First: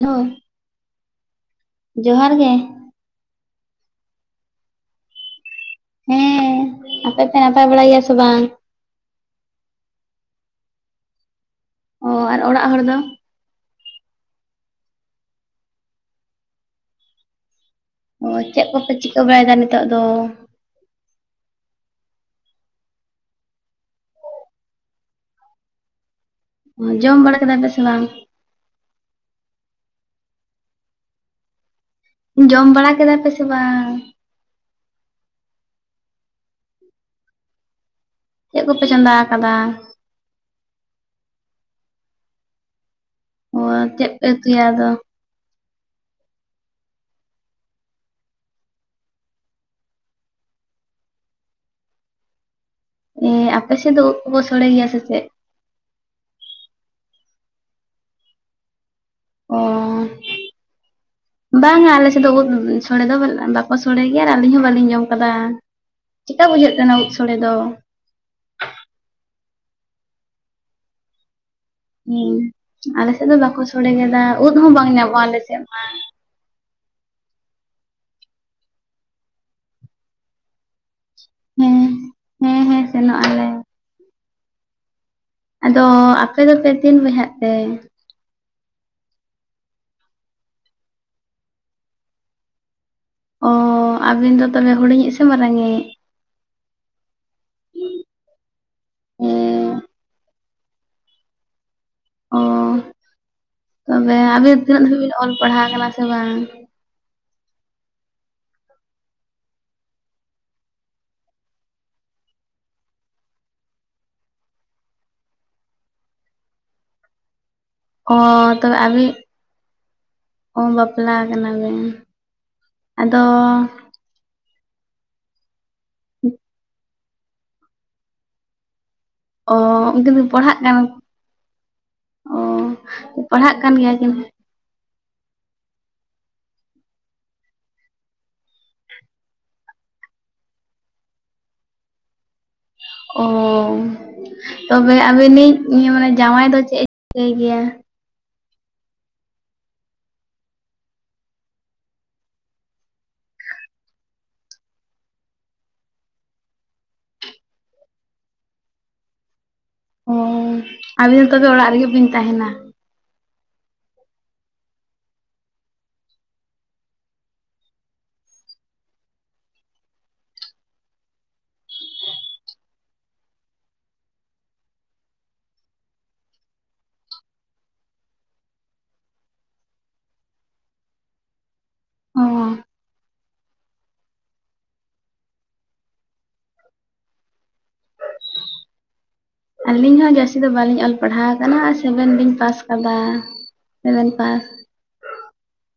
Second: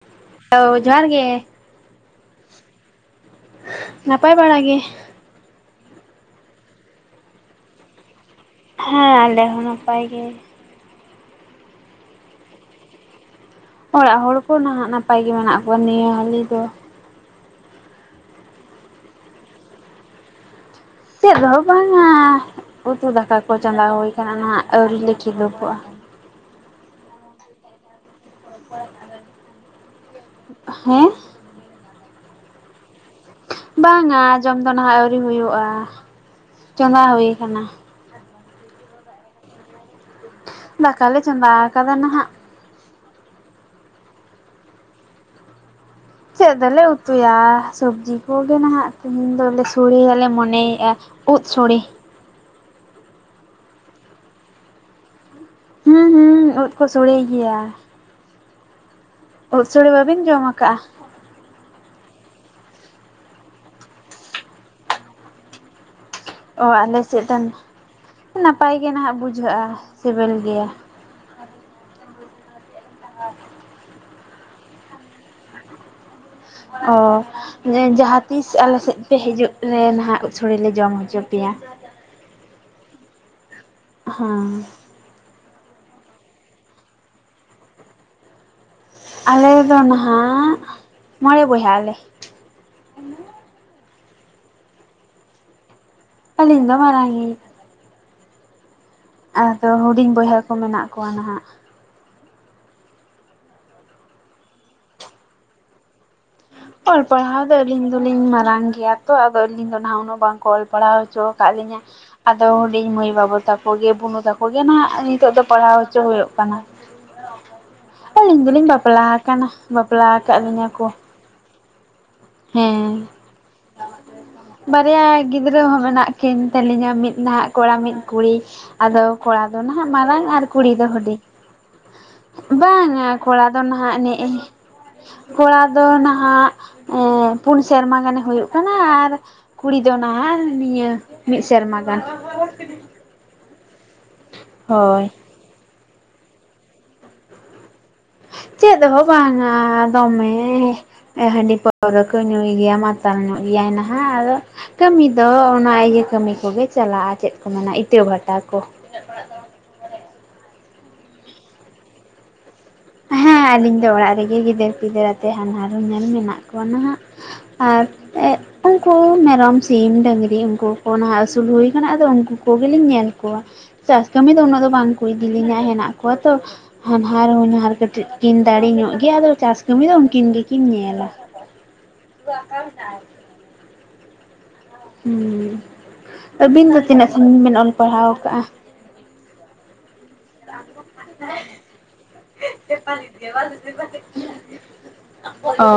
Hello ᱮ ᱡᱚᱦᱟᱨ ᱜᱮ᱾ ᱡᱚᱦᱟᱨ ᱜᱮ ᱱᱟᱯᱟᱭ ᱵᱟᱲᱟ ᱜᱮ᱾ ᱦᱮᱸ ᱟᱯᱮ ᱯᱮ ᱱᱟᱯᱟᱭ ᱵᱟᱲᱟᱭ ᱜᱮᱭᱟ ᱥᱮ ᱵᱟᱝ? ᱦᱮᱸ ᱟᱞᱮ ᱦᱚᱸ ᱱᱟᱯᱟᱭ ᱜᱮ᱾ ᱚ ᱟᱨ ᱚᱲᱟᱜ ᱦᱚᱲ ᱫᱚ? ᱚᱲᱟᱜ ᱦᱚᱲ ᱠᱚ ᱱᱟᱦᱟᱜ ᱱᱟᱯᱟᱭ ᱜᱮ ᱢᱮᱱᱟᱜ ᱠᱚᱣᱟ ᱱᱤᱭᱟᱹ ᱦᱟᱹᱞᱤ ᱫᱚ᱾ ᱚ ᱪᱮᱜ ᱠᱚᱯᱮ ᱪᱤᱠᱟᱹ ᱵᱟᱲᱟᱭᱫᱟ ᱱᱤᱛᱚᱜ ᱫᱚ? ᱪᱮᱫ ᱦᱚ ᱵᱟᱝᱟ, ᱩᱛᱩ ᱫᱟᱠᱟ ᱠᱚ ᱪᱚᱸᱫᱟ ᱦᱩᱭ ᱠᱟᱱᱟ ᱱᱟᱦᱟᱜ ᱟᱹᱣᱨᱤ ᱞᱮ ᱠᱷᱤᱞᱟᱹᱵᱚᱜᱼᱟ᱾ ᱡᱚᱢ ᱵᱟᱲᱟ ᱠᱮᱫᱟᱭ ᱯᱮ ᱥᱮ ᱵᱟᱝ? [inaudible] ᱦᱮᱸ ᱡᱚᱢ ᱵᱟᱲᱟ ᱠᱮᱫᱟ ᱯᱮ ᱥᱮ ᱵᱟᱝ? ᱵᱟᱝᱼᱟ ᱡᱚᱢ ᱫᱚ ᱱᱟᱦᱟᱜ ᱟᱹᱣᱨᱤ ᱦᱳᱭᱳᱜᱼᱟ ᱪᱚᱸᱫᱟ ᱦᱳᱭ ᱠᱟᱱᱟ᱾ ᱪᱮᱫ ᱠᱚᱯᱮ ᱪᱚᱸᱫᱟ ᱠᱟᱫᱟ? ᱫᱟᱠᱟᱞᱮ ᱪᱚᱸᱫᱟ ᱠᱟᱫᱟ ᱱᱟᱦᱟᱸᱜ᱾ ᱚ ᱪᱮᱜ ᱯᱮ ᱩᱛᱩᱭᱟ ᱟᱫᱚ? ᱪᱮᱫ ᱫᱚᱞᱮ ᱩᱛᱩᱭᱟ ᱥᱚᱵᱽᱡᱤ ᱠᱚᱜᱮ ᱱᱟᱦᱟᱜ ᱛᱮᱦᱤᱧ ᱫᱚᱞᱮ ᱥᱚᱲᱮᱭᱟᱞᱮ ᱢᱚᱱᱮᱭᱮᱜᱼᱟ᱾ ᱳᱫ ᱥᱳᱲᱮ᱾ ᱮ ᱟᱯᱮ ᱥᱮ ᱫᱚ ᱳᱫ ᱠᱚᱠᱚ ᱥᱳᱲᱮ ᱜᱮᱭᱟ ᱥᱮ ᱪᱮᱜ? ᱦᱩᱸ ᱦᱩᱸ ᱳᱫ ᱠᱚ ᱥᱳᱲᱮ ᱜᱮᱭᱟ᱾ ᱳᱫ ᱥᱳᱲᱮ ᱵᱟᱹᱵᱤᱱ ᱡᱚᱢ ᱠᱟᱜᱼᱟ? ᱵᱟᱝᱼᱟ ᱟᱞᱮᱥᱮᱫ ᱫᱚ ᱳᱫ ᱥᱳᱲᱮ ᱫᱚ ᱵᱟᱠᱚ ᱥᱳᱲᱮ ᱜᱮᱭᱟ ᱟᱨ ᱟᱹᱞᱤᱧ ᱦᱚᱸ ᱵᱟᱹᱞᱤᱧ ᱡᱚᱢ ᱠᱟᱫᱟ᱾ ᱪᱤᱠᱟ ᱚ ᱵᱩᱡᱷᱟᱹᱜ ᱠᱟᱱᱟ ᱟᱞᱮ ᱳᱫ ᱥᱮᱫ ᱥᱚᱲᱮ ᱫᱚ? ᱱᱟᱯᱟᱭ ᱜᱮ ᱱᱟᱦᱟᱜ ᱵᱩᱡᱷᱟᱹᱜᱼᱟ ᱥᱮᱵᱮᱞ ᱜᱮᱭᱟ᱾ ᱦᱮᱸ ᱟᱞᱮ ᱥᱮᱫ ᱫᱚ ᱵᱟᱠᱚ ᱥᱚᱲᱮᱟ ᱳᱫ ᱦᱚᱸ ᱵᱟᱝ ᱧᱟᱢᱚᱜᱼᱟ ᱟᱞᱮ ᱥᱮᱜ ᱢᱟ᱾ ᱚ ᱡᱟᱦᱟᱸᱛᱤᱥ ᱟᱞᱮ ᱥᱮᱜ ᱯᱮ ᱦᱤᱡᱩᱜ ᱨᱮ ᱱᱟᱦᱟᱜ ᱳᱫ ᱥᱚᱲᱮ ᱞᱮ ᱡᱚᱢ ᱦᱚᱪᱚ ᱯᱮᱭᱟ ᱦᱮᱸ ᱦᱮᱸ ᱦᱮᱸ ᱥᱮᱱᱚᱜ ᱟᱞᱮ ᱦᱮᱸ᱾ ᱟᱫᱚ ᱟᱯᱮ ᱫᱚ ᱯᱮ ᱛᱤᱱ ᱵᱚᱭᱦᱟᱜ ᱛᱮ? ᱟᱞᱮᱫᱚ ᱱᱟᱦᱟᱜ ᱢᱚᱬᱮ ᱵᱚᱭᱦᱟ ᱟᱞᱮ᱾ ᱚ ᱟᱹᱵᱤᱱ ᱫᱚ ᱛᱚᱵᱮ ᱦᱩᱰᱤᱧᱤᱡ ᱥᱮ ᱢᱟᱨᱟᱝᱼᱤᱡ? ᱟᱞᱤ ᱫᱚ ᱢᱟᱨᱟᱝ ᱤᱡ᱾ ᱟᱫᱚ ᱦᱮᱸ ᱦᱩᱰᱤᱧ ᱵᱚᱭᱦᱟ ᱠᱚ ᱢᱮᱱᱟᱜ ᱠᱚᱣᱟ ᱱᱟᱦᱟᱜ᱾ ᱚ ᱛᱚᱵᱮ ᱟᱹᱵᱤᱱ ᱛᱤᱱᱟᱹᱜ ᱫᱷᱟᱵᱤᱡ ᱵᱤᱱ ᱚᱞ ᱯᱟᱲᱦᱟᱣ ᱠᱟᱱᱟ ᱥᱮ ᱵᱟᱝ? ᱚᱞ ᱯᱟᱲᱦᱟᱣ ᱫᱚ ᱟᱹᱞᱤᱧ ᱫᱚᱞᱤᱧ ᱢᱟᱨᱟᱝ ᱜᱮᱭᱟ ᱛᱚ, ᱟᱫᱚ ᱟᱹᱞᱤᱧ ᱫᱚ ᱱᱟᱦᱟᱜ ᱩᱱᱟᱹᱜ ᱵᱟᱝᱠᱚ ᱚᱞ ᱯᱟᱲᱦᱟᱣ ᱦᱚᱪᱚ ᱟᱠᱟᱫ ᱞᱤᱧᱟᱹ᱾ ᱟᱫᱚ ᱦᱩᱰᱤᱧ ᱢᱟᱹᱭ ᱵᱟᱹᱵᱩ ᱛᱟᱠᱚ ᱜᱮ ᱵᱩᱱᱩ ᱛᱟᱠᱚ ᱜᱮ ᱟᱜ ᱱᱤᱛᱚᱜ ᱫᱚ ᱯᱟᱲᱦᱟᱣ ᱦᱚᱪᱚ ᱦᱳᱭᱳᱜ ᱠᱟᱱᱟ᱾ ᱚ ᱟᱹᱞᱤᱧ ᱫᱚᱞᱤᱧ ᱛᱚᱵᱮ ᱟᱹᱵᱤᱱ ᱵᱟᱯᱞᱟᱣ ᱠᱟᱱᱟ ᱵᱟᱯᱞᱟ ᱠᱟᱜ ᱞᱤᱧᱟᱹ ᱠᱚ᱾ ᱠᱟᱱᱟᱵᱤᱱ ᱦᱮᱸ ᱟᱫᱚ ᱵᱟᱨᱭᱟ ᱜᱤᱫᱽᱨᱟᱹ ᱦᱚᱸ ᱢᱮᱱᱟᱜ ᱠᱤᱱ ᱛᱟᱹᱞᱤᱧᱟ ᱢᱤᱫ ᱱᱟᱦᱟᱜ ᱠᱚᱲᱟ ᱢᱤᱫ ᱠᱩᱲᱤ᱾ ᱟᱫᱚ ᱠᱚᱲᱟ ᱚ ᱫᱚ ᱱᱟᱦᱟᱜ ᱩᱱᱠᱤᱱ ᱫᱚ ᱢᱟᱨᱟᱝ ᱟᱨ ᱯᱟᱲᱦᱟᱜ ᱠᱩᱲᱤ ᱠᱟᱱᱟ ᱫᱚ ᱦᱩᱰᱤᱧ᱾ ᱚ ᱵᱟᱝᱼᱟ ᱠᱚᱲᱟ ᱯᱟᱲᱦᱟᱜ ᱫᱚ ᱠᱟᱱ ᱜᱮᱭᱟ ᱱᱟᱦᱟᱜ ᱠᱤᱱ ᱱᱮᱜ ᱮ ᱠᱚᱲᱟ ᱫᱚ ᱱᱟᱦᱟᱜ ᱮᱸ ᱯᱩᱱ ᱥᱮᱨᱢᱟ ᱜᱟᱱᱮ ᱦᱳᱭᱳᱜ ᱠᱟᱱᱟ ᱟᱨ ᱠᱩᱲᱤ ᱫᱚ ᱱᱟᱦᱟᱜ ᱱᱤᱭᱟᱹ ᱢᱤᱫ ᱥᱮᱨᱢᱟ ᱜᱟᱱ᱾ ᱚ ᱛᱚᱵᱮ ᱦᱳᱭ ᱟᱹᱵᱤᱱᱤᱡ ᱢᱟᱱᱮ ᱡᱟᱶᱟᱭ ᱫᱚ ᱪᱮᱜ ᱮ ᱪᱤᱠᱟᱹᱭ ᱜᱮᱭᱟ? ᱪᱮᱫ ᱦᱚ ᱵᱟᱝᱟ ᱫᱚᱢᱮ ᱦᱟᱺᱰᱤ ᱯᱟᱹᱣᱨᱟᱹ ᱠᱚ ᱧᱩᱭ ᱜᱮᱭᱟ ᱢᱟᱛᱟᱞ ᱧᱚᱜ ᱜᱮᱭᱟᱭ ᱱᱟᱦᱟᱜ ᱟᱫᱚ, ᱠᱟᱹᱢᱤ ᱫᱚ ᱚᱱᱟ ᱤᱭᱟᱹ ᱠᱟᱹᱢᱤ ᱠᱚᱜᱮ ᱪᱟᱞᱟᱜᱼᱟ ᱪᱮᱫ ᱠᱚ ᱢᱮᱱᱟ ᱤᱛᱟᱹ ᱵᱷᱟᱴᱟ ᱠᱚ ᱾ [unintelligible] ᱤᱱᱟᱹᱜ ᱚᱲᱟᱜ ᱫᱚ, ᱚ ᱟᱹᱵᱤᱱ ᱫᱚ ᱛᱚᱵᱮ ᱚᱲᱟᱜ ᱨᱮᱜᱮ ᱵᱤᱱ ᱛᱟᱦᱮᱱᱟ? ᱦᱮᱸ ᱟᱞᱤᱧ ᱫᱚ ᱚᱲᱟᱜ ᱨᱮᱜᱮ ᱜᱤᱫᱟᱹᱨ ᱯᱤᱫᱟᱹᱨ ᱟᱛᱮᱫ ᱦᱟᱹᱱᱦᱟᱨᱩ ᱧᱮᱞ ᱢᱮᱱᱟᱜ ᱠᱚᱣᱟ ᱱᱟᱦᱟᱜ ᱟᱨ ᱮᱜ ᱩᱱᱠᱩ ᱢᱮᱨᱚᱢ ᱥᱤᱢ ᱰᱟᱹᱝᱨᱤ ᱩᱱᱠᱩ ᱠᱚ ᱱᱟᱦᱟᱜ ᱟᱹᱥᱩᱞ ᱦᱩᱭ ᱟᱠᱟᱱᱟ ᱟᱫᱚ ᱩᱱᱠᱩ ᱠᱚᱜᱮᱞᱤᱧ ᱧᱮᱞ ᱠᱚᱣᱟ ᱾ ᱪᱟᱥ ᱠᱟᱹᱢᱤ ᱫᱚ ᱩᱱᱟᱹᱜ ᱫᱚ ᱵᱟᱝᱠᱚ ᱤᱫᱤᱞᱤᱧᱟ ᱦᱮᱱᱟᱜ ᱠᱚᱣᱟ ᱛᱚ ᱦᱟᱱᱦᱟᱨ ᱦᱚᱧᱦᱟᱨ, ᱠᱟᱹᱴᱤᱡ ᱠᱤᱱ ᱫᱟᱲᱮ ᱧᱚᱜ ᱜᱮᱭᱟ ᱟᱫᱚ ᱪᱟᱥ ᱠᱟᱹᱢᱤ ᱫᱚ ᱩᱱᱠᱤᱱ ᱜᱮᱠᱤᱱ ᱧᱮᱞᱟ ᱾ ᱚ [unintelligible] ᱦᱮᱸ ᱟᱹᱵᱤᱱ ᱫᱚ ᱛᱤᱱᱟᱹᱜ ᱥᱟᱺᱜᱤᱧ ᱵᱤᱱ ᱚᱞ ᱯᱟᱲᱦᱟᱣ ᱟᱠᱟᱜᱼᱟ? ᱟᱹᱞᱤᱧ ᱦᱚᱸ ᱡᱟᱹᱥᱛᱤ ᱫᱚ ᱵᱟᱞᱤᱧ ᱚᱞ ᱯᱟᱲᱦᱟᱣ ᱟᱠᱟᱱᱟ ᱟᱨ ᱥᱮᱵᱷᱮᱱ ᱞᱧ ᱯᱟᱥ ᱟᱠᱟᱫᱟ ᱥᱮᱵᱷᱮᱱ ᱯᱟᱥ ᱚ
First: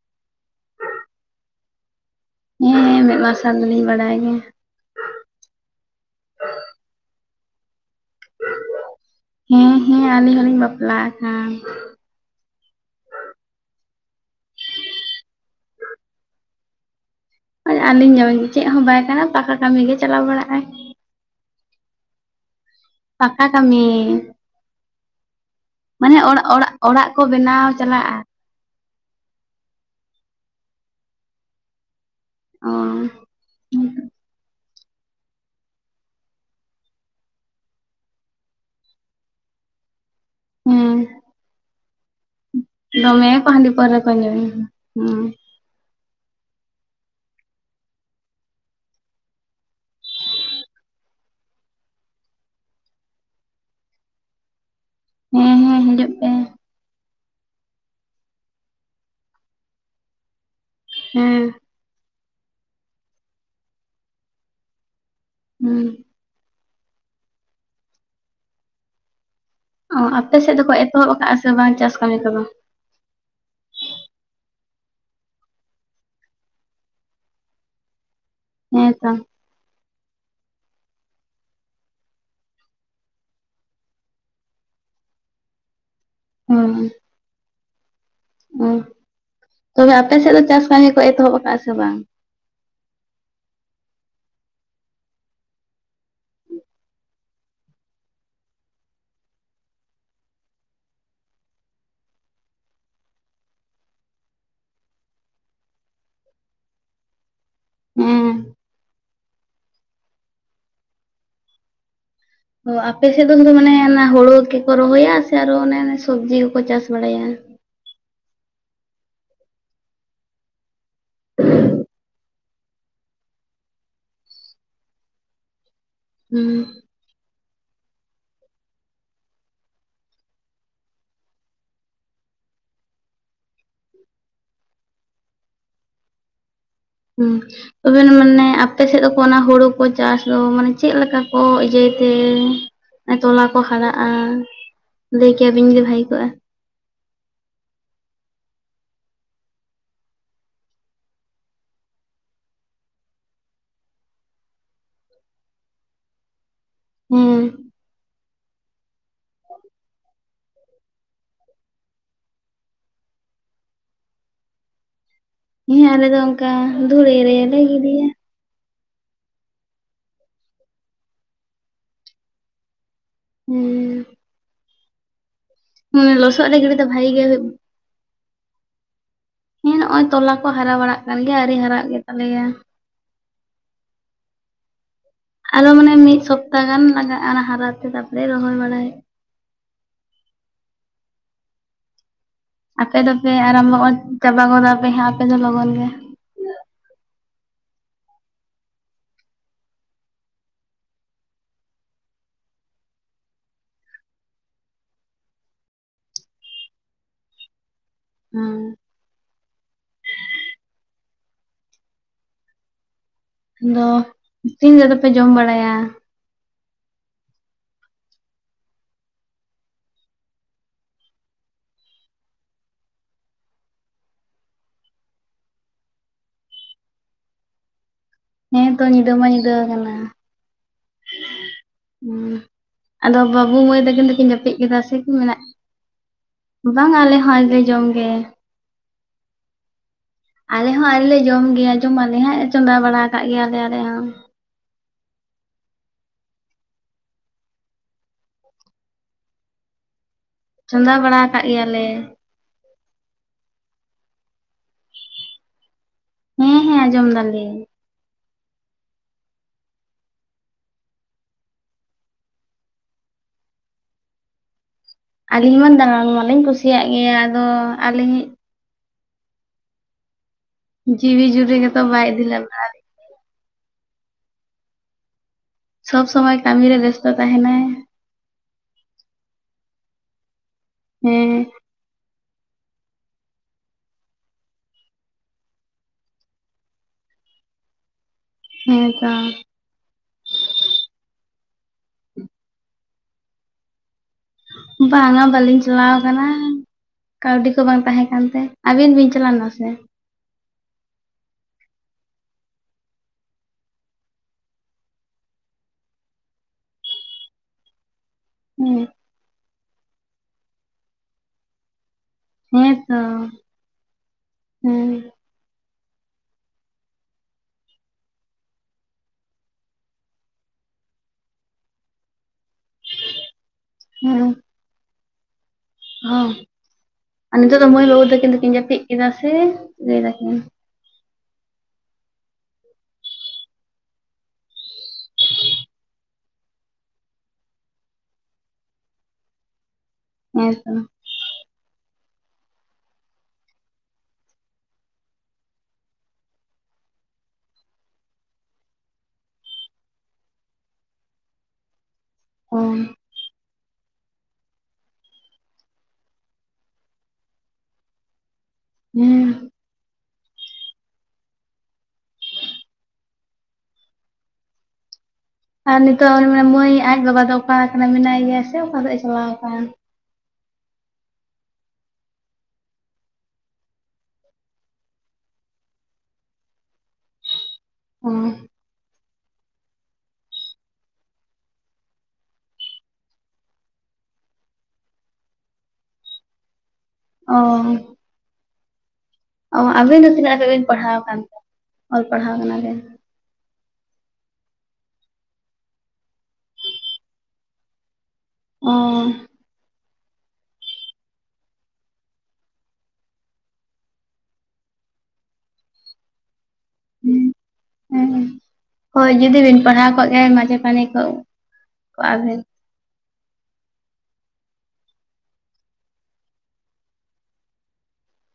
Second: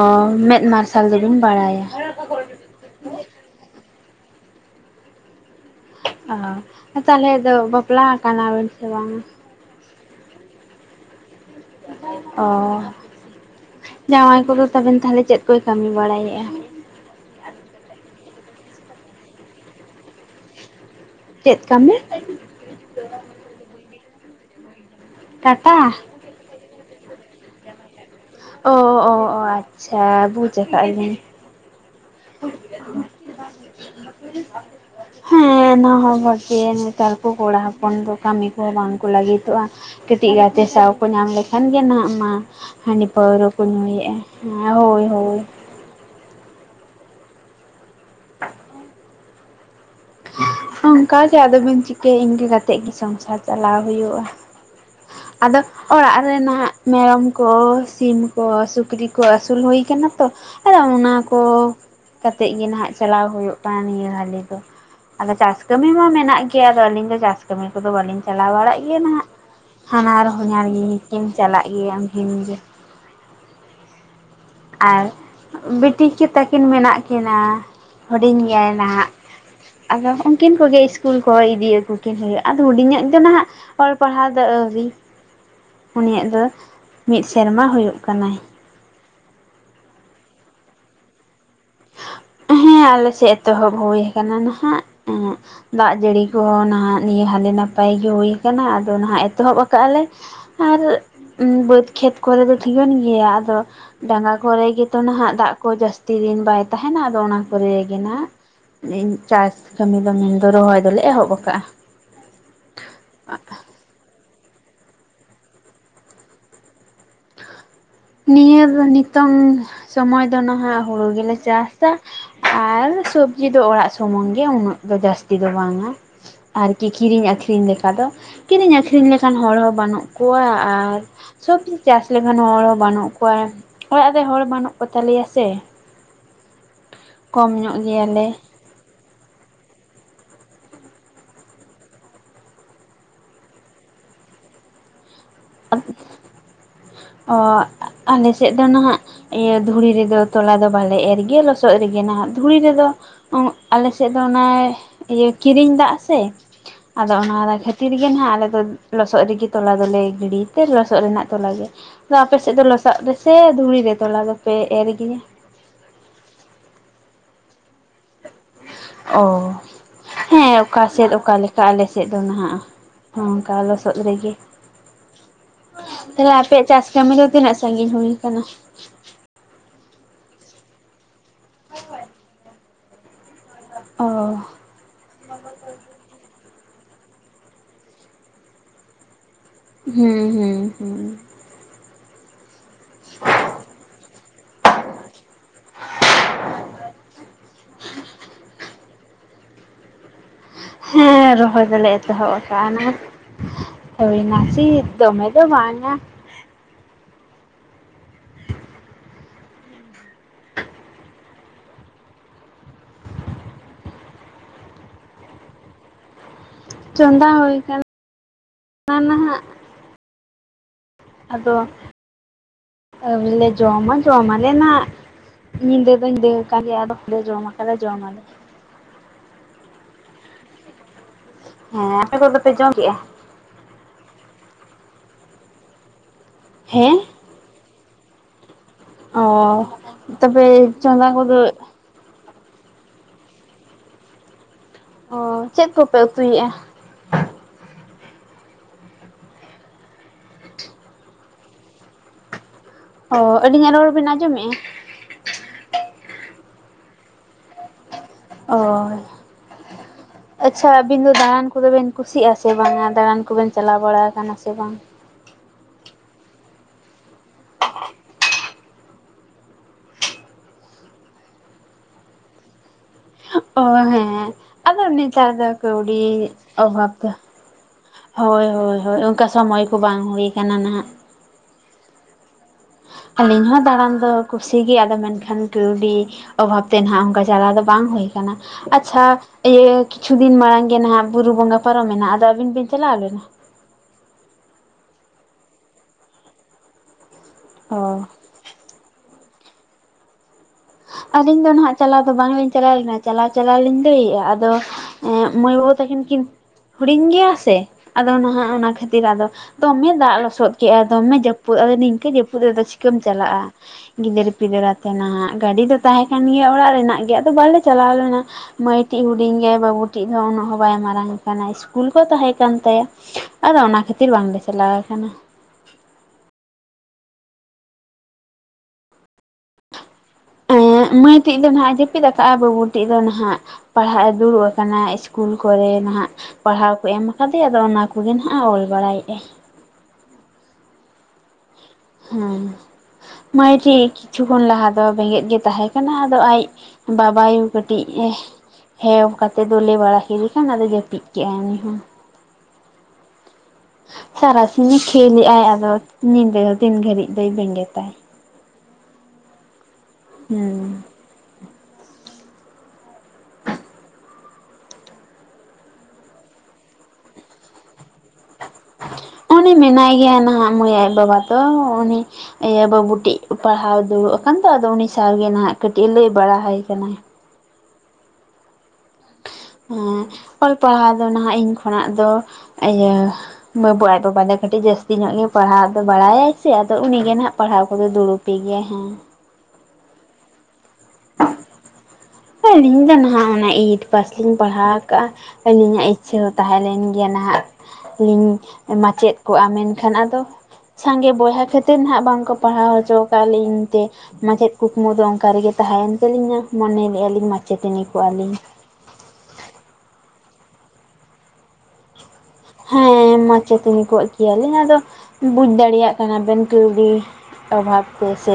ᱢᱮᱫ ᱢᱟᱨᱥᱟᱞ ᱫᱚᱵᱤᱱ ᱵᱟᱲᱟᱭᱟ ᱾ ᱦᱮᱸ ᱢᱮᱫ ᱢᱟᱨᱥᱟᱞ ᱫᱚᱞᱤᱧ ᱵᱟᱲᱟᱭ ᱜᱮᱭᱟ ᱾ ᱚ ᱛᱟᱞᱦᱮ ᱫᱚ ᱵᱟᱯᱞᱟ ᱟᱠᱟᱱᱟᱵᱤᱱ ᱥᱮ ᱵᱟᱝᱟ? ᱦᱮᱸ ᱦᱮᱸ ᱟᱹᱞᱤᱧ ᱦᱚᱞᱤᱧ ᱵᱟᱯᱞᱟ ᱟᱠᱟᱱ। ᱚ ᱡᱟᱶᱟᱭ ᱠᱚᱫᱚ ᱛᱟᱵᱤᱱ ᱛᱟᱞᱦᱮ ᱪᱮᱫ ᱠᱚᱭ ᱠᱟᱹᱢᱤ ᱵᱟᱲᱟᱭᱮᱫᱼᱟ? ᱟᱹᱞᱤᱧ ᱡᱟᱶᱟᱭ ᱫᱚ ᱪᱮᱫ ᱦᱚᱸ ᱵᱟᱭ ᱠᱟᱱᱟ ᱯᱟᱠᱟ ᱠᱟᱹᱢᱤ ᱜᱮ ᱪᱟᱞᱟᱣ ᱵᱟᱲᱟᱜᱼᱟᱭ। ᱪᱮᱫ ᱠᱟᱹᱢᱤ? ᱯᱟᱠᱟ ᱠᱟᱹᱢᱤ ᱾ ᱴᱟᱴᱟ ᱢᱟᱱᱮ ᱚᱲᱟᱜ ᱚᱲᱟᱜ ᱚᱲᱟᱜ ᱠᱚ ᱵᱮᱱᱟᱣ ᱪᱟᱞᱟᱜᱼᱟ। ᱚ ᱚ ᱚ ᱟᱪᱪᱷᱟ ᱵᱩᱡᱽ ᱟᱠᱟᱫ ᱟᱹᱧ ᱾ ᱚ ᱦᱮᱸ ᱦᱟᱸᱜ ᱾ ᱦᱮᱸ ᱚᱱᱟᱦᱚᱸ ᱵᱷᱟᱜᱮᱭᱟ ᱱᱮᱛᱟᱨ ᱠᱚ ᱠᱚᱲᱟ ᱦᱚᱯᱚᱱ ᱫᱚ ᱠᱟᱹᱢᱤ ᱠᱚᱦᱚᱸ ᱵᱟᱝ ᱠᱚ ᱞᱟᱹᱜᱤᱫᱚᱜᱼᱟ ᱾ ᱠᱟᱹᱴᱤᱡ ᱜᱟᱛᱮ ᱦᱮᱸ ᱥᱟᱶ ᱠᱚ ᱧᱟᱢ ᱞᱮᱠᱷᱟᱱ ᱜᱮ ᱱᱟᱦᱟᱜ ᱢᱟ ᱦᱟᱺᱰᱤ ᱫᱚᱢᱮ ᱯᱟᱹᱨᱣᱟᱹ ᱠᱚ ᱦᱟᱺᱰᱤ ᱯᱟᱹᱣᱨᱟᱹ ᱧᱩᱭᱮᱫ-ᱟ ᱧᱩᱭᱟ ᱦᱮᱸ ᱦᱳᱭ ᱦᱮᱸ ᱦᱳᱭ ᱾ [unintelligible] ᱚᱱᱠᱟᱜᱮ ᱟᱫᱚ ᱵᱤᱱ ᱪᱤᱠᱟᱹᱭᱟ ᱤᱱᱠᱟᱹ ᱠᱟᱛᱮᱜ ᱜᱮ ᱥᱚᱝᱥᱟᱨ ᱪᱟᱞᱟᱣ ᱦᱳᱭᱳᱜᱼᱟ ᱾ ᱦᱮᱸ ᱟᱫᱚ ᱦᱮᱸ ᱦᱤᱡᱩᱜ ᱚᱲᱟᱜ ᱯᱮ ᱨᱮᱱ ᱱᱟᱦᱟᱸᱜ ᱢᱮᱨᱚᱢ ᱠᱚ, ᱥᱤᱢ ᱠᱚ, ᱥᱩᱠᱨᱤ ᱠᱚ, ᱟᱹᱥᱩᱞ ᱦᱩᱭ ᱠᱟᱱᱟ ᱛᱚ ᱾ ᱟᱫᱚ ᱚᱱᱟ ᱠᱚ ᱦᱮᱸ ᱠᱟᱛᱮᱜ ᱜᱮ ᱱᱟᱼᱦᱟᱸᱜ ᱪᱟᱞᱟᱣ ᱦᱳᱭᱳᱜ ᱠᱟᱱᱟ ᱱᱤᱭᱟᱹ ᱦᱟᱹᱞᱤ ᱫᱚ ᱾ ᱟᱫᱚ ᱪᱟᱥ ᱦᱮᱸ ᱠᱟᱹᱢᱤ ᱢᱟ ᱢᱮᱱᱟᱜ ᱜᱮᱭᱟ ᱟᱫᱚ ᱟᱹᱞᱤᱧ ᱫᱚ ᱪᱟᱥ ᱠᱟᱹᱢᱤ ᱠᱚᱫᱚ ᱵᱟᱹᱞᱤᱧ ᱪᱟᱞᱟᱣ ᱵᱟᱲᱟᱜ ᱜᱮᱭᱟ ᱱᱟᱼᱦᱟᱸᱜ ᱾ ᱚ ᱦᱟᱱᱦᱟᱨ ᱟᱯᱮ ᱥᱮᱫ ᱫᱚᱠᱚ ᱦᱚᱧᱦᱟᱨᱤᱧ ᱜᱮ ᱮᱛᱚᱦᱚᱵ ᱠᱤᱱ ᱟᱠᱟᱜᱼᱟ ᱥᱮ ᱪᱟᱞᱟᱜ ᱵᱟᱝ ᱜᱮᱭᱟ ᱪᱟᱥ ᱠᱟᱹᱢᱤ ᱩᱱᱠᱤᱱ ᱠᱚᱫᱚ ᱜᱮ ᱾ ᱟᱨ ᱵᱤᱴᱤ ᱠᱮ ᱛᱟᱹᱠᱤᱱ ᱢᱮᱱᱟᱜ ᱠᱤᱱᱟ ᱦᱩᱰᱤᱧ ᱜᱮᱭᱟᱭ ᱦᱮᱸ ᱛᱚ ᱱᱟᱦᱟᱸᱜ ᱾ ᱟᱫᱚ ᱩᱱᱠᱤᱱ ᱠᱚᱜᱮ ᱤᱥᱠᱩᱞ ᱠᱚ ᱤᱫᱤ ᱟᱹᱜᱩ ᱠᱤᱱ ᱦᱩᱭᱩᱜᱼᱟ ᱟᱫᱚ ᱦᱩᱰᱤᱧ ᱧᱚᱜ ᱫᱚ ᱱᱟᱦᱟᱸᱜ ᱚᱞ ᱯᱟᱲᱦᱟᱣ ᱫᱚ ᱟᱹᱣᱨᱤ ᱩᱱᱤᱭᱟᱜ ᱫᱚ ᱢᱤᱫ ᱥᱮᱨᱢᱟ ᱦᱩᱭᱩᱜ ᱠᱟᱱᱟᱭ ᱾ ᱩᱸ ᱛᱚᱵᱮ ᱟᱯᱮ ᱥᱮᱫ ᱫᱚ ᱪᱟᱥ ᱠᱟᱹᱢᱤ ᱠᱚ ᱮᱛᱚᱦᱚᱵ ᱟᱠᱟᱫᱼᱟ ᱥᱮ ᱵᱟᱝ? ᱦᱮᱸ ᱟᱞᱮ ᱥᱮᱫ ᱮᱛᱚᱦᱚᱵ ᱦᱩᱭ ᱟᱠᱟᱱᱟ ᱱᱟᱦᱟᱸᱜ ᱮᱸᱜ ᱾ ᱫᱟᱜ ᱡᱟᱹᱲᱤ ᱠᱚᱦᱚᱸ ᱱᱟᱦᱟᱸᱜ ᱱᱤᱭᱟᱹ ᱦᱟᱞᱮ ᱱᱟᱯᱟᱭ ᱜᱮ ᱦᱩᱭ ᱠᱟᱱᱟ ᱟᱫᱚ ᱱᱟᱦᱟᱸᱜ ᱮᱛᱚᱦᱚᱵ ᱟᱠᱟᱫ ᱟᱞᱮ ᱟᱨ ᱵᱟᱹᱫᱽ ᱠᱷᱮᱛ ᱠᱚᱨᱮ ᱫᱚ ᱴᱷᱤᱠᱟᱹᱱ ᱜᱮᱭᱟ ᱟᱫᱚ, ᱰᱟᱸᱜᱟ ᱠᱚᱨᱮ ᱜᱮᱛᱚ ᱱᱟᱦᱟᱜ ᱫᱟᱜ ᱠᱚ ᱡᱟᱹᱥᱛᱤ ᱫᱤᱱ ᱵᱟᱭ ᱛᱟᱦᱮᱱᱟ ᱾ ᱛᱟᱦᱮᱱᱟ ᱟᱫᱚ ᱚᱱᱟ ᱠᱚᱨᱮ ᱜᱮ ᱱᱟᱦᱱᱟᱜ ᱦᱮᱸ ᱪᱟᱥ ᱠᱟᱹᱢᱤ ᱫᱚ ᱢᱮᱱᱫᱚ ᱨᱚᱦᱚᱭ ᱫᱚᱞᱮ ᱮᱦᱚᱵ ᱟᱠᱟᱫᱼᱟ ᱾ ᱚ ᱟᱯᱮ ᱥᱮᱫ ᱫᱚ ᱩᱱ ᱫᱚ ᱢᱟᱱᱮ ᱚᱱᱟ ᱦᱳᱲᱳ ᱜᱮᱠᱚ ᱨᱚᱦᱚᱭᱟ ᱥᱮ ᱟᱨᱚ ᱚᱱᱮ ᱥᱚᱵᱽᱡᱤ ᱠᱚᱠᱚ ᱪᱟᱥ ᱵᱟᱲᱟᱭᱟ? ᱱᱤᱭᱟᱹ ᱫᱚ ᱱᱤᱛᱚᱝ ᱥᱚᱢᱚᱭ ᱫᱚ ᱱᱟᱦᱟᱸᱜ ᱦᱳᱲᱳ ᱜᱮᱞᱮ ᱪᱟᱥᱟ᱾ ᱟᱨ ᱥᱚᱵᱡᱤ ᱫᱚ ᱚᱲᱟᱜ ᱥᱩᱢᱩᱝ ᱜᱮ ᱩᱱᱟᱹᱜ ᱫᱚ ᱡᱟᱹᱥᱛᱤ ᱫᱚ ᱵᱟᱝᱟ, ᱦᱩᱸ ᱟᱨ ᱠᱤ ᱠᱤᱨᱤᱧ ᱟᱹᱠᱷᱨᱤᱧ ᱞᱮᱠᱟ ᱫᱚ ᱠᱤᱨᱤᱧ ᱟᱹᱠᱷᱨᱤᱧ ᱞᱮᱠᱷᱟᱱ ᱦᱚᱲ ᱦᱚᱸ ᱵᱟᱹᱱᱩᱜ ᱠᱚᱣᱟ, ᱟᱨ ᱥᱚᱵᱡᱤ ᱪᱟᱥ ᱞᱮᱠᱷᱟᱱ ᱦᱚᱲ ᱦᱚ ᱵᱟᱹᱱᱩᱜ ᱠᱚᱣᱟ, ᱚᱲᱟᱜ ᱨᱮ ᱦᱚᱲ ᱵᱟᱹᱱᱩᱜ ᱠᱚ ᱛᱟᱞᱮᱭᱟ ᱥᱮ᱾ ᱦᱩᱸ ᱠᱚᱢ ᱧᱚᱜ ᱛᱚᱵᱮᱱ ᱜᱮᱭᱟᱞᱮ ᱢᱟᱱᱮ ᱟᱯ ᱟᱯᱮ ᱥᱮᱫ ᱫᱚᱠᱚ ᱚᱱᱟ ᱦᱳᱲᱳ ᱠᱚ ᱪᱟᱥ ᱫᱚ ᱢᱟᱱᱮ ᱪᱮᱫ ᱞᱮᱠᱟ ᱠᱚ ᱤᱭᱟᱹᱭ ᱛᱮ? ᱮ ᱛᱚᱞᱟ ᱠᱚ ᱦᱟᱨᱟᱜᱼᱟ, ᱞᱟᱹᱭ ᱠᱮᱭᱟᱵᱤᱱ ᱜᱮ ᱵᱷᱟᱜᱮ ᱠᱚᱜᱼᱟ᱾ ᱚ ᱟᱞᱮ ᱥᱮᱫ ᱫᱚ ᱱᱟᱦᱟᱸᱜ ᱤᱭᱟᱹ ᱫᱷᱩᱲᱤ ᱨᱮᱫᱚ ᱛᱚᱞᱟ ᱫᱚ ᱵᱟᱞᱮ ᱮᱨ ᱜᱮᱭᱟ ᱞᱚᱥᱚᱫ ᱨᱮᱜᱮ ᱱᱟᱦᱟᱸᱜ, ᱫᱷᱩᱲᱤ ᱨᱮᱫᱚ ᱚᱸᱜ ᱟᱞᱮ ᱥᱮᱫ ᱫᱚ ᱚᱱᱟ ᱤᱭᱟᱹ ᱠᱤᱨᱤᱧ ᱫᱟᱜ ᱥᱮ, ᱟᱫᱚ ᱚᱱᱟ ᱦᱮᱸ ᱨᱮ ᱠᱷᱟᱹᱛᱤᱨ ᱜᱮ ᱱᱟᱦᱟᱸᱜ ᱟᱞᱮ ᱫᱚ ᱞᱚᱥᱚᱫ ᱨᱮᱜᱮ ᱛᱚᱞᱟ ᱫᱚᱞᱮ ᱜᱤᱰᱤ ᱛᱮ ᱞᱚᱥᱚᱫ ᱨᱮᱱᱟᱜ ᱛᱚᱞᱟ ᱜᱮ ᱟᱯᱮ ᱥᱮᱫ ᱫᱚ ᱞᱚᱥᱟᱜ ᱨᱮᱥᱮ ᱫᱷᱩᱲᱤ ᱨᱮ ᱛᱚᱞᱟ ᱫᱚᱯᱮ ᱮᱨ ᱜᱮᱭᱟ? ᱦᱮᱸ ᱟᱞᱮ ᱫᱚ ᱚᱱᱠᱟ ᱫᱷᱩᱲᱤ ᱨᱮᱞᱮ ᱜᱤᱰᱤᱭᱟ᱾ ᱚ ᱦᱮᱸ ᱚᱠᱟ ᱥᱮᱫ ᱚᱠᱟ ᱞᱮᱠᱟ ᱟᱞᱮ ᱥᱮᱫ ᱫᱚ ᱱᱟᱦᱟᱸᱜ ᱦᱚᱸ ᱚᱱᱠᱟ ᱞᱚᱥᱚᱫ ᱨᱮᱜᱮ ᱩᱸ ᱛᱟᱦᱞᱮ ᱞᱚᱥᱚᱫ ᱨᱮ ᱟᱯᱮᱭᱟᱜ ᱜᱤᱲᱤ ᱫᱚ ᱪᱟᱥ ᱵᱷᱟᱜᱤ ᱠᱟᱹᱢᱤ ᱜᱮ ᱦᱳᱭᱳᱜ ᱛᱤᱱᱟᱹᱜ ᱥᱟᱺᱜᱤᱧ ᱦᱩᱭ ᱟᱠᱟᱱᱟ? ᱦᱮᱸ ᱱᱚᱜᱼᱚᱭ ᱛᱚᱞᱟ ᱠᱚ ᱦᱟᱨᱟ ᱵᱟᱲᱟᱜ ᱠᱟᱱ ᱜᱮᱭᱟ ᱟᱹᱣᱨᱤ ᱦᱟᱨᱟᱜ ᱜᱮᱛᱟᱞᱮᱭᱟ᱾ ᱚ᱾ ᱟᱞᱮ ᱢᱟᱱᱮ ᱢᱤᱫ ᱥᱚᱯᱛᱟ ᱜᱟᱱ ᱞᱟᱜᱟᱜᱼᱟ, ᱚᱱᱟ ᱦᱟᱨᱟᱛᱮ ᱛᱟᱨᱯᱚᱨᱮ ᱨᱚᱦᱚᱭ ᱵᱟᱲᱟᱭ ᱦᱩᱸ ᱦᱩᱸ ᱦᱩᱸ ᱾ ᱟᱯᱮ ᱫᱚᱯᱮ ᱟᱨᱟᱢᱚᱵᱚ ᱜᱚᱫ ᱪᱟᱵᱟ ᱜᱚᱫᱟ ᱯᱮ ᱦᱟᱸᱜ ᱟᱯᱮ ᱫᱚ ᱞᱚᱜᱚᱱ ᱜᱮ᱾ [inaudible] ᱦᱮᱸ ᱨᱚᱦᱚᱭ ᱫᱚᱞᱮ ᱮᱛᱚᱦᱚᱵ ᱠᱟᱜ ᱱᱟᱜ᱾ ᱦᱳᱭ ᱱᱟᱥᱤ ᱫᱚᱢᱮ ᱫᱚ ᱵᱟᱝᱟ ᱾ ᱦᱩᱸ ᱾ ᱟᱫᱚ ᱛᱤᱱ ᱨᱮ ᱫᱚ ᱯᱮ ᱡᱚᱢ ᱵᱟᱲᱟᱭᱟ? ᱪᱚᱸᱫᱟ ᱦᱩᱭ ᱠᱟᱱᱟ ᱚᱱᱟ ᱱᱟᱦᱟᱸᱜ᱾ ᱟᱫᱚ ᱟᱹᱣᱨᱤ ᱞᱮ ᱡᱚᱢᱟ ᱡᱚᱢᱟᱞᱮ ᱱᱟᱸᱜ᱾ ᱧᱤᱫᱟᱹ ᱫᱚ ᱧᱤᱫᱟᱹ ᱠᱟᱱ ᱜᱮᱭᱟ ᱟᱫᱚ [unintelligible] ᱞᱮ ᱡᱚᱢ ᱠᱟᱫᱟ ᱡᱚᱢ ᱟᱞᱮ᱾ ᱦᱮᱸᱛᱚ ᱧᱤᱫᱟᱹ ᱢᱟ ᱧᱤᱫᱟᱹ ᱠᱟᱱᱟ ᱦᱮᱸ ᱟᱯᱮ ᱦᱩᱸ ᱠᱚᱫᱚ ᱯᱮ ᱡᱚᱢ ᱠᱮᱜᱼᱟ ᱟᱫᱚ ᱵᱟᱹᱵᱩ ᱢᱟᱹᱭ ᱛᱟᱠᱤᱱ ᱫᱚᱠᱤᱱ ᱡᱟᱹᱯᱤᱫ ᱠᱮᱫᱟ ᱥᱮ ᱠᱤᱱ ᱢᱮᱱᱟᱜ ᱵᱟᱝᱟ ᱦᱮᱸ ᱟᱞᱮ ᱦᱚᱸ ᱟᱞᱮ ᱡᱚᱝ ᱜᱮ᱾ ᱚ᱾ ᱟᱞᱮ ᱛᱚᱵᱮ ᱦᱚᱸ ᱪᱚᱸᱫᱟ ᱟᱣᱨᱤᱞᱮ ᱠᱚᱫᱚ ᱡᱚᱢ ᱜᱮᱭᱟ, ᱡᱚᱢ ᱟᱞᱮ ᱦᱚᱸ ᱪᱚᱸᱫᱟ ᱵᱟᱲᱟ ᱠᱟᱫ ᱜᱮᱭᱟᱞᱮ ᱟᱞᱮ ᱦᱚᱸ᱾ ᱚ ᱪᱮᱫ ᱠᱚᱯᱮ ᱩᱛᱩᱭᱮᱜᱼᱟ? ᱪᱚᱸᱫᱟ ᱵᱟᱲᱟ ᱠᱟᱫ ᱜᱮᱭᱟᱞᱮ᱾ ᱚ ᱟᱹᱞᱤᱧᱟᱜ ᱨᱚᱲ ᱵᱤᱱ ᱟᱸᱡᱚᱢᱮᱜᱼᱟ? ᱦᱮᱸ ᱦᱮᱸ ᱟᱸᱡᱚᱢ ᱫᱟᱞᱤᱧ ᱾ ᱚ᱾ [inaudible] ᱟᱪᱪᱷᱟ ᱟᱹᱵᱤᱱ ᱫᱚ ᱫᱟᱬᱟᱱ ᱠᱚᱫᱚ ᱟᱪᱪᱷᱟ ᱟᱵᱤᱱ ᱫᱟᱲᱟᱱ ᱠᱚᱫᱚ ᱠᱩᱥᱤᱭᱟᱜᱼᱟ ᱥᱮ ᱵᱟᱝᱟ ᱫᱟᱬᱟᱱ ᱠᱚᱵᱮᱱ ᱪᱟᱞᱟᱣ ᱵᱟᱲᱟ ᱠᱟᱱᱟ ᱥᱮ ᱵᱟᱝ? ᱟᱹᱞᱤᱧ ᱢᱟ ᱫᱟᱬᱟᱱ ᱢᱟᱞᱤᱧ ᱠᱩᱥᱤᱭᱟᱜ ᱜᱮᱭᱟ, ᱟᱫᱚ ᱟᱹᱞᱤᱧᱤᱡ ᱡᱤᱣᱤ ᱡᱩᱨᱤ ᱜᱮᱛᱚ ᱵᱟᱭ ᱤᱫᱤ ᱞᱮ [unintelligible] ᱚ ᱦᱮᱸ ᱟᱫᱚ ᱱᱮᱛᱟᱨ ᱫᱚ ᱠᱟᱹᱣᱰᱤ ᱥᱚᱵᱽ ᱥᱚᱢᱚᱭ ᱠᱟᱹᱢᱤ ᱨᱮ ᱚᱵᱷᱟᱵ ᱵᱮᱥᱛᱚ ᱫᱚ ᱛᱟᱦᱮᱱᱟᱭ ᱾ ᱦᱚᱭ ᱦᱚᱭ ᱦᱚᱭ ᱚᱝᱠᱟ ᱥᱚᱢᱚᱭ ᱠᱚ ᱵᱟᱝ ᱦᱩᱭ ᱠᱟᱱᱟ ᱱᱟᱦᱚᱜ ᱾ ᱦᱩᱸ ᱾ ᱟᱹᱞᱤᱧ ᱦᱚᱸ ᱫᱟᱬᱟᱱ ᱫᱚ ᱠᱩᱥᱤᱜᱮ ᱟᱫᱚ ᱢᱮᱱᱠᱷᱟᱱ ᱠᱟᱹᱣᱰᱤ ᱚᱵᱷᱟᱵᱛᱮ ᱱᱟᱦᱟᱜ ᱚᱝᱠᱟ ᱪᱟᱞᱟᱣ ᱫᱚ ᱵᱟᱝ ᱦᱩᱭ ᱦᱮᱸ ᱟᱪᱪᱷᱟ, ᱛᱚ ᱤᱭᱟᱹ ᱠᱤᱪᱷᱩ ᱫᱤᱱ ᱢᱟᱲᱟᱝ ᱜᱮ ᱱᱟᱦᱟᱜ ᱵᱩᱨᱩ ᱵᱚᱸᱜᱟ ᱯᱟᱨᱚᱢᱮᱱᱟ ᱟᱫᱚ ᱟᱹᱵᱤᱱ ᱵᱤᱱ ᱪᱟᱞᱟᱣ ᱞᱮᱱᱟ? ᱵᱟᱝᱟ ᱵᱟᱹᱞᱤᱧ ᱪᱟᱞᱟᱣ ᱠᱟᱱᱟ ᱠᱟᱹᱣᱰᱤ ᱠᱚ ᱵᱟᱝ ᱚ ᱛᱟᱦᱮᱸ ᱠᱟᱱ ᱛᱮ ᱾ ᱟᱵᱤᱱ ᱵᱤᱱ ᱪᱟᱞᱟᱣ ᱞᱮᱱᱟ ᱥᱮ? ᱟᱹᱞᱤᱧ ᱫᱚ ᱱᱟᱦᱟᱜ ᱪᱟᱞᱟᱣ ᱫᱚ ᱵᱟᱝᱞᱤᱧ ᱪᱟᱞᱟᱣ ᱞᱮᱱᱟ ᱪᱟᱞᱟᱣ ᱪᱟᱞᱟᱣ ᱞᱤᱧ ᱞᱤᱱ ᱫᱩᱭ ᱟᱫᱚ ᱾ ᱮᱸ ᱢᱟᱹᱭ ᱵᱟᱹᱵᱩ ᱛᱟᱹᱠᱤᱱ ᱠᱤᱱ ᱦᱩᱰᱤᱧ ᱜᱮᱭᱟ ᱥᱮ᱾ ᱟᱫᱚ ᱱᱟᱦᱟᱜ ᱚᱱᱟ ᱦᱮᱸ ᱠᱷᱟᱹᱛᱤᱨ ᱟᱫᱚ ᱫᱚᱢᱮ ᱫᱟᱜ ᱞᱚᱥᱚᱫ ᱠᱮᱜᱼᱟ ᱫᱚᱢᱮ ᱡᱟᱹᱯᱩᱫ ᱟᱫᱚ ᱱᱤᱝᱠᱟ ᱡᱟᱯᱩᱫ ᱾ ᱯᱩ ᱨᱮᱫᱚ ᱦᱮᱸ ᱪᱤᱠᱟᱹᱢ ᱛᱚ ᱪᱟᱞᱟᱜᱼᱟ ᱜᱤᱫᱟᱹᱨ ᱯᱤᱫᱟᱹᱨ ᱟᱛᱮ ᱦᱮᱸ ᱱᱟᱦᱟᱜ ᱜᱟᱹᱰᱤ ᱫᱚ ᱛᱟᱦᱮᱸ ᱠᱟᱱ ᱜᱮᱭᱟ ᱚᱲᱟᱜ ᱨᱮᱱᱟᱜ ᱜᱮ ᱟᱫᱚ ᱵᱟᱞᱮ ᱪᱟᱞᱟᱣ ᱞᱮᱱᱟ ᱾ ᱢᱟᱹᱭᱴᱤᱡ ᱦᱩᱰᱤᱧ ᱜᱮᱭᱟᱭ ᱵᱟᱹᱵᱩ ᱴᱤᱡ ᱦᱚᱸ ᱩᱱᱟᱹᱜ ᱦᱚᱸ ᱵᱟᱭ ᱢᱟᱨᱟᱝ ᱠᱟᱱᱟ ᱥᱠᱩᱞ ᱠᱚ ᱛᱟᱦᱮᱸ ᱠᱟᱱ ᱛᱟᱭᱟ ᱾ ᱟᱫᱚ ᱚᱱᱟ ᱠᱷᱟᱹᱛᱤᱨ ᱦᱮᱸ ᱵᱟᱝᱞᱮ ᱪᱟᱞᱟᱣ ᱠᱟᱱᱟ ᱾ ᱦᱚᱸ ᱱᱤᱛᱚᱜ ᱫᱚ ᱢᱟᱹᱭ ᱵᱟᱹᱵᱩ ᱛᱤᱠᱤᱱ ᱫᱟᱠᱤᱱ ᱡᱟᱯᱤᱫ ᱠᱮᱫᱟ ᱥᱮ ᱪᱤᱠᱟᱹᱭᱫᱟᱠᱤᱱ? ᱦᱮᱸ ᱢᱟᱹᱭ ᱴᱤᱡ ᱫᱚ ᱱᱟᱦᱟᱜ ᱮ ᱡᱟᱹᱯᱤᱫ ᱠᱟᱜᱼᱟᱭ ᱵᱟᱹᱵᱩ ᱴᱤᱡ ᱫᱚ ᱱᱟᱦᱟᱜ ᱯᱟᱲᱦᱟᱜ ᱮ ᱫᱩᱲᱩᱜ ᱠᱟᱱᱟᱭ ᱤᱥᱠᱩᱞ ᱠᱚᱨᱮ ᱱᱟᱦᱟᱜ ᱾ ᱯᱟᱲᱦᱟᱣ ᱠᱚ ᱮᱢ ᱟᱠᱟᱫᱮᱭᱟ ᱟᱫᱚ ᱚᱱᱟ ᱠᱚᱜᱮ ᱱᱟᱦᱟᱜ ᱮ ᱚᱞ ᱵᱟᱲᱟᱭᱮᱜᱼᱟᱭ ᱾ ᱦᱮᱸ ᱛᱚ ᱾ ᱦᱮᱸ ᱢᱟᱹᱭᱴᱤᱡ ᱠᱤᱪᱷᱩ ᱠᱷᱚᱱ ᱞᱟᱦᱟ ᱫᱚ ᱵᱮᱸᱜᱮᱫ ᱜᱮ ᱛᱟᱦᱮᱸ ᱠᱟᱱᱟ ᱟᱫᱚ ᱟᱡ ᱵᱟᱵᱟᱭᱩ ᱠᱟᱹᱴᱤᱡ [inaudible] ᱦᱮᱸᱣ ᱠᱟᱛᱮ ᱫᱚ ᱞᱮ ᱵᱟᱲᱟ ᱠᱮᱫᱮ ᱠᱷᱟᱱ ᱟᱫᱚᱭ ᱡᱟᱹᱯᱤᱫ ᱠᱮᱜᱼᱟᱭ ᱩᱱᱤ ᱦᱚᱸ ᱾ ᱚ ᱾ ᱥᱟᱨᱟᱥᱤᱝ ᱠᱷᱮᱞ ᱮᱟᱭ ᱟᱫᱚ ᱧᱤᱫᱟᱹ ᱫᱤᱱ ᱜᱷᱟᱹᱲᱤᱡ ᱫᱚᱭ ᱵᱮᱸᱜᱮᱛᱟᱭ ᱾ ᱦᱩᱸ ᱦᱩᱸ ᱟᱨ ᱱᱤᱛᱚᱜ ᱢᱟᱱᱮ ᱢᱟᱹᱭ ᱟᱡ ᱵᱟᱵᱟ ᱫᱚ ᱚᱠᱟ ᱠᱟᱱᱟᱭ ᱢᱮᱱᱟᱭ ᱜᱮᱭᱟ ᱥᱮ ᱚᱠᱟ ᱫᱚᱜ ᱚᱭ ᱪᱟᱞᱟᱣ ᱩᱱᱤ ᱠᱟᱱᱟᱭ? ᱢᱮᱱᱟᱭ ᱜᱮᱭᱟ ᱱᱟᱦᱟᱜ ᱢᱟᱹᱭ ᱟᱡ ᱵᱟᱵᱟ ᱛᱚ ᱩᱱᱤ ᱤᱭᱟᱹ ᱵᱟᱹᱵᱩ ᱴᱤᱡ ᱯᱟᱲᱦᱟᱣ ᱫᱩᱲᱩᱵ ᱟᱠᱟᱱ ᱫᱚ ᱟᱫᱚ ᱩᱱᱤ ᱥᱟᱶᱜᱮ ᱱᱟᱦᱟᱜ ᱠᱟᱹᱴᱤᱡ ᱞᱮ ᱵᱟᱲᱟ ᱟᱭ ᱠᱟᱱᱟᱭ ᱾ ᱦᱩᱸ ᱦᱮᱸ ᱚᱞ ᱯᱟᱲᱦᱟᱣ ᱫᱚ ᱱᱟᱦᱟᱜ ᱤᱧ ᱠᱷᱚᱱᱟᱜ ᱫᱚ ᱤᱭᱟᱹ ᱵᱟᱵᱩ ᱟᱡ ᱫᱚ ᱠᱟᱹᱴᱤᱡ ᱡᱟᱹᱥᱛᱤ ᱧᱚᱜ ᱜᱮ ᱯᱟᱲᱦᱟᱜ ᱫᱚ ᱵᱟᱲᱟ ᱟᱭ ᱾ ᱥᱮ ᱟᱫᱚ ᱩᱱᱤᱜᱮ ᱱᱟᱦᱟᱜ ᱚ ᱯᱟᱲᱦᱟᱣ ᱠᱚᱫᱚᱭ ᱫᱩᱲᱩᱵ ᱯᱮ ᱜᱮᱭᱟ ᱦᱮᱸ ᱾ ᱚ ᱟᱵᱤᱱ ᱫᱚ ᱛᱤᱱᱟᱹᱜ ᱠᱟᱛᱮ ᱵᱤᱱ ᱯᱟᱲᱦᱟᱣ ᱟᱠᱟᱱ ᱛᱮ ᱾ ᱟᱹᱞᱤᱧ ᱫᱚ ᱱᱟᱦᱟᱜ ᱚᱱᱟ ᱮᱭᱤᱴ ᱾ ᱯᱟᱥ ᱞᱤᱧ ᱯᱟᱲᱦᱟᱣ ᱠᱟᱜᱼᱟ ᱟᱹᱞᱤᱧᱟᱜ ᱤᱪᱪᱷᱟᱹ ᱦᱚᱸ ᱛᱟᱦᱮᱸ ᱞᱮᱱ ᱜᱮᱭᱟ ᱱᱟᱦᱟᱜ ᱾ ᱞᱤᱧ ᱚ ᱢᱟᱪᱮᱫ ᱠᱚᱜᱼᱟ ᱟᱢᱮᱱ ᱠᱷᱟᱱ ᱟᱫᱚ ᱾ ᱥᱟᱸᱜᱮ ᱵᱚᱭᱦᱟ ᱠᱷᱟᱹᱛᱤᱨ ᱱᱟᱦᱟᱜ ᱵᱟᱝᱠᱚ ᱯᱟᱲᱦᱟᱣ ᱦᱚᱪᱚ ᱠᱟᱜ ᱞᱤᱧ ᱛᱮ ᱾ ᱢᱟᱪᱮᱫ ᱠᱩᱠᱢᱩ ᱫᱚ ᱚᱱᱠᱟ ᱨᱮᱜᱮ ᱛᱟᱦᱮᱸᱭᱮᱱ ᱛᱟᱹᱞᱤᱧᱟ ᱢᱚᱱᱮᱞᱮᱭᱟ ᱞᱤᱧ ᱦᱮᱸ ᱢᱟᱪᱮᱛᱟᱹᱱᱤ ᱦᱮᱸ ᱠᱚᱜᱼᱟᱹᱞᱤᱧ ᱾ ᱦᱳᱭ ᱡᱩᱫᱤ ᱵᱤᱱ ᱯᱟᱲᱦᱟᱣ ᱠᱚᱜ ᱜᱮᱭᱟ ᱢᱟᱪᱮᱛᱟᱹᱱᱤ ᱠᱚ ᱠᱚᱜ ᱟᱵᱮᱱ ᱾ ᱦᱮᱸ ᱢᱟᱪᱮᱛᱟᱹᱱᱤ ᱠᱚᱜ ᱜᱮᱭᱟᱞᱤᱧ ᱟᱫᱚ ᱵᱩᱡᱽ ᱫᱟᱲᱮᱭᱟᱜ ᱠᱟᱱᱟ ᱵᱮᱱ ᱠᱟᱹᱣᱰᱤ ᱾ ᱚᱵᱷᱟᱵᱽ ᱛᱮ ᱥᱮ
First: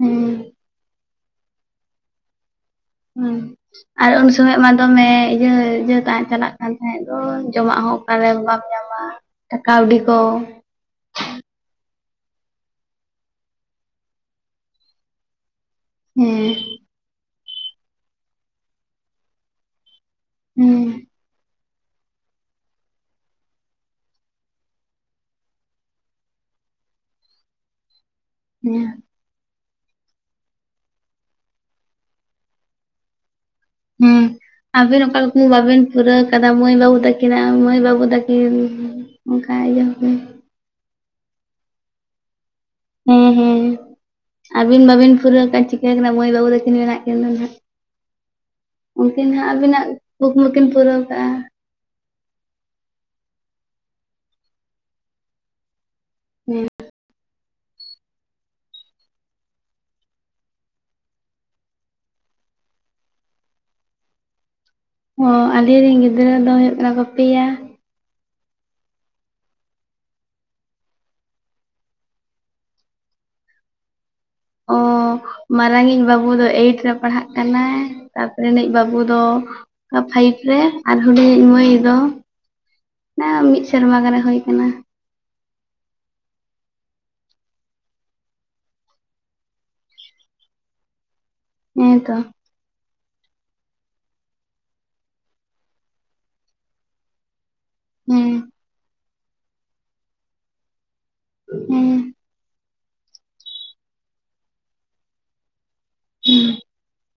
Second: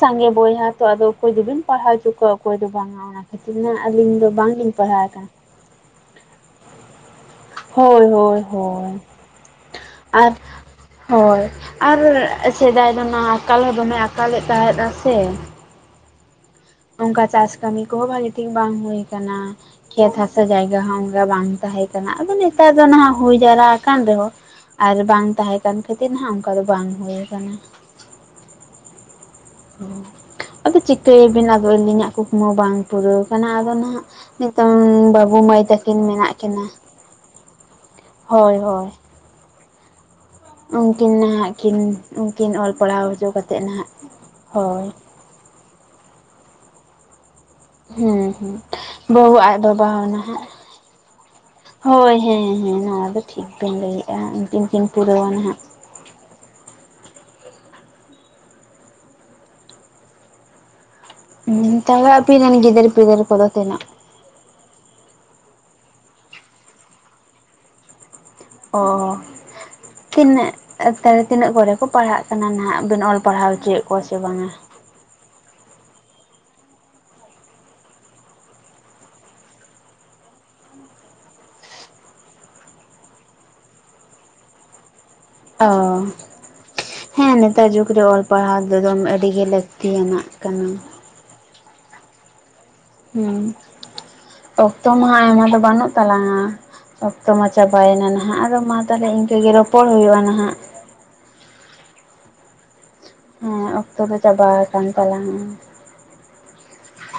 ᱥᱟᱸᱜᱮ ᱵᱚᱭᱦᱟ ᱛᱚ ᱟᱫᱚ ᱚᱠᱚᱭ ᱫᱚᱵᱤᱱ ᱯᱟᱲᱦᱟᱣ ᱦᱚᱪᱚ ᱠᱚᱣᱟ ᱚᱠᱚᱭ ᱫᱚ ᱵᱟᱝᱼᱟ ᱾ ᱦᱩᱸ ᱟᱨ ᱩᱱ ᱥᱚᱢᱚᱭ ᱢᱟ ᱫᱚᱢᱮ ᱟᱠᱟᱱᱟ ᱤᱭᱟᱹ ᱤᱭᱟᱹ ᱛᱟᱜ ᱪᱟᱞᱟᱜ ᱠᱟᱱ ᱛᱟᱦᱮᱸᱫ ᱫᱚ ᱾ ᱡᱚᱢᱟᱜ ᱦᱚᱸ ᱦᱳᱭ ᱚᱠᱟᱨᱮ ᱦᱳᱭ ᱵᱟᱢ ᱦᱳᱭ ᱧᱟᱢᱟ ᱠᱟᱹᱣᱰᱤ ᱠᱚ, ᱟᱨ ᱦᱳᱭ ᱟᱨ ᱥᱮᱫᱟᱭ ᱫᱚ ᱱᱟ ᱟᱠᱟᱞ ᱦᱚᱸ ᱫᱚᱢᱮ ᱟᱠᱟᱞᱮᱫ ᱛᱟᱦᱮᱸᱫ ᱥᱮ? ᱦᱩᱸ, ᱚᱱᱠᱟ ᱪᱟᱥ ᱠᱟᱹᱢᱤ ᱠᱚᱦᱚᱸ ᱵᱷᱟᱜᱮ ᱴᱷᱤᱠ ᱵᱟᱝ ᱦᱩᱭ ᱠᱟᱱᱟ ᱾ ᱠᱷᱮᱛ ᱦᱟᱥᱟ ᱡᱟᱭᱜᱟ ᱦᱚᱸ ᱦᱮᱸ ᱚᱱᱠᱟ ᱵᱟᱝ ᱛᱟᱦᱮᱸ ᱠᱟᱱᱟ ᱟᱫᱚ ᱱᱮᱛᱟᱨ ᱫᱚ ᱱᱟᱦᱟᱜ ᱦᱩᱭ ᱡᱟᱣᱨᱟ ᱟᱠᱟᱱ ᱨᱮᱦᱚᱸ ᱟᱨ ᱵᱟᱝ ᱛᱟᱦᱮᱸ ᱠᱟᱱ ᱠᱷᱟᱹᱛᱤᱨ ᱦᱟᱜ ᱚᱱᱠᱟ ᱫᱚ ᱵᱟᱝ ᱦᱩᱭ ᱟᱠᱟᱱᱟ ᱾ ᱦᱮᱸ, ᱟᱫᱚ ᱪᱤᱠᱟᱹᱭᱟᱵᱤᱱ ᱟᱫᱚ ᱟᱹᱞᱤᱧᱟᱜ ᱠᱩᱠᱢᱩ ᱵᱟᱝ ᱯᱩᱨᱟᱹᱣ ᱠᱟᱱᱟ ᱟᱫᱚ ᱱᱟᱦᱟᱜ ᱦᱮᱸ ᱱᱤᱛᱚᱝ ᱟᱵᱤᱱ ᱚᱠᱟ ᱵᱟᱹᱵᱩ ᱢᱟᱹᱭ ᱵᱟᱵᱤᱱ ᱛᱟᱹᱠᱤᱱ ᱯᱩᱨᱟᱹᱣ ᱢᱮᱱᱟᱜ ᱠᱟᱫᱟ ᱠᱤᱱᱟ ᱢᱟᱹᱭ ᱵᱟᱹᱵᱩ ᱛᱟᱹᱠᱤᱱᱟᱜ ᱢᱟᱹᱭ ᱵᱟᱹᱵᱩ ᱛᱟᱹᱠᱤᱱ, ᱦᱳᱭ ᱦᱳᱭ ᱚᱱᱠᱟ ᱤᱭᱟᱹ ᱠᱚ ᱾ ᱩᱱᱠᱤᱱ ᱱᱟᱦᱟᱜ ᱠᱤᱱ ᱩᱱᱠᱤᱱ ᱚᱞ ᱯᱟᱲᱦᱟᱣ ᱦᱚᱪᱚ ᱠᱟ ᱠᱟᱛᱮᱫ ᱱᱟᱦᱟᱜ ᱦᱳᱭ, ᱩᱨᱟᱹᱟᱱ [inaudible] ᱪᱤᱠᱟᱹ ᱠᱟᱱᱟ ᱢᱟᱹᱭ ᱵᱟᱹᱵᱩ ᱫᱚᱠᱤᱱ ᱢᱮᱱᱟᱜ ᱠᱤᱱ ᱦᱮᱸ ᱦᱮᱸ ᱩᱱᱠᱤᱱ ᱵᱟᱹᱵᱩ ᱦᱟᱸᱜ ᱟᱡ ᱟᱹᱵᱤᱱᱟᱜ ᱵᱟᱵᱟ ᱦᱚ ᱱᱟᱦᱟᱜ ᱠᱩᱠᱢᱩ ᱠᱤᱱ ᱯᱩᱨᱟᱹᱣ ᱠᱟᱜᱼᱟ ᱦᱳᱭ ᱦᱮᱸ ᱦᱮᱸ ᱱᱚᱣᱟ ᱫᱚ ᱴᱷᱤᱠ ᱵᱤᱱ ᱞᱟᱹᱭᱮᱭᱟ ᱩᱱᱠᱤᱱ ᱠᱤᱱ ᱯᱩᱨᱟᱹᱣᱟ ᱱᱟᱦᱟᱜ ᱾ ᱦᱮᱸ ᱦᱸ ᱛᱟᱦᱚᱞᱮ ᱟᱵᱤᱱ ᱨᱮᱱ ᱜᱤᱫᱷᱟᱹᱨ ᱯᱤᱫᱟᱨ ᱠᱚᱚᱫ ᱛᱤᱱᱟᱹᱜ? ᱚ ᱟᱞᱮᱨᱮᱱ ᱜᱤᱫᱽᱨᱟᱹ ᱫᱚ ᱦᱩᱭᱩᱜ ᱠᱟᱱᱟ ᱠᱚ ᱯᱮᱭᱟ ᱾ ᱚᱻ ᱛᱤᱱᱟᱹᱜ ᱠᱛᱟᱨᱮ [inaudible] ᱛᱤᱱᱟᱹᱜ ᱠᱚᱨᱮ ᱠᱚ ᱯᱟᱲᱦᱟᱜ ᱠᱟᱱᱟ ᱱᱟᱦᱟᱜ ᱵᱤᱱ ᱚᱞ ᱯᱟᱲᱦᱟᱣ ᱚᱪᱚᱭᱮᱫ ᱠᱚᱣᱟ ᱥᱮ ᱵᱟᱝᱼᱟ? ᱚ, ᱢᱟᱨᱟᱝ ᱤᱡ ᱵᱟᱹᱵᱩ ᱫᱚ ᱮᱭᱤᱴ ᱨᱮ ᱯᱟᱲᱦᱟᱜ ᱠᱟᱱᱟᱭ ᱛᱟᱨᱯᱚᱨᱮ ᱨᱤᱱᱤᱡ ᱵᱟᱹᱵᱩ ᱫᱚ ᱯᱷᱟᱭᱤᱵ ᱨᱮ ᱟᱨ ᱦᱩᱰᱤᱧᱤᱧ ᱢᱟᱹᱭ ᱫᱚ, ᱚᱱᱟ ᱢᱤᱫ ᱥᱮᱨᱢᱟ ᱜᱟᱱᱮ ᱦᱩᱭ ᱟᱠᱟᱱᱟ ᱾ ᱚ ᱦᱮᱸ ᱱᱮᱛᱟᱨ ᱡᱩᱜᱽ ᱨᱮ ᱚᱞ ᱯᱟᱲᱦᱟᱣ ᱫᱚ ᱮᱠᱫᱚᱢ ᱟᱹᱰᱤ ᱜᱮ ᱞᱟᱹᱠᱛᱤᱭᱟᱱᱟᱜ ᱠᱟᱱᱟ ᱾ ᱦᱮᱸᱛᱚ ᱾ ᱦᱮᱸ ᱚᱠᱛᱚ ᱢᱟᱦᱟᱜ ᱟᱭᱢᱟ ᱫᱚ ᱵᱟᱹᱱᱩᱜ ᱛᱟᱞᱟᱝᱼᱟ ᱾ ᱚᱠᱛᱚ ᱢᱟ ᱪᱟᱵᱟᱭᱮᱱᱟ ᱦᱮᱸ ᱱᱟᱦᱟᱜ ᱟᱫᱚ ᱢᱟ ᱛᱟᱦᱚᱞᱮ ᱤᱱᱠᱟᱹᱜᱮ ᱨᱚᱯᱚᱲ ᱦᱩᱭᱩᱜᱼᱟ ᱱᱟᱦᱟᱜ ᱦᱩᱸ ᱦᱮᱸ ᱚᱠᱛᱚ ᱫᱚ ᱪᱟᱵᱟ ᱟᱠᱟᱱ ᱛᱟᱞᱟᱝᱼᱟ ᱾ ᱦᱮᱸ,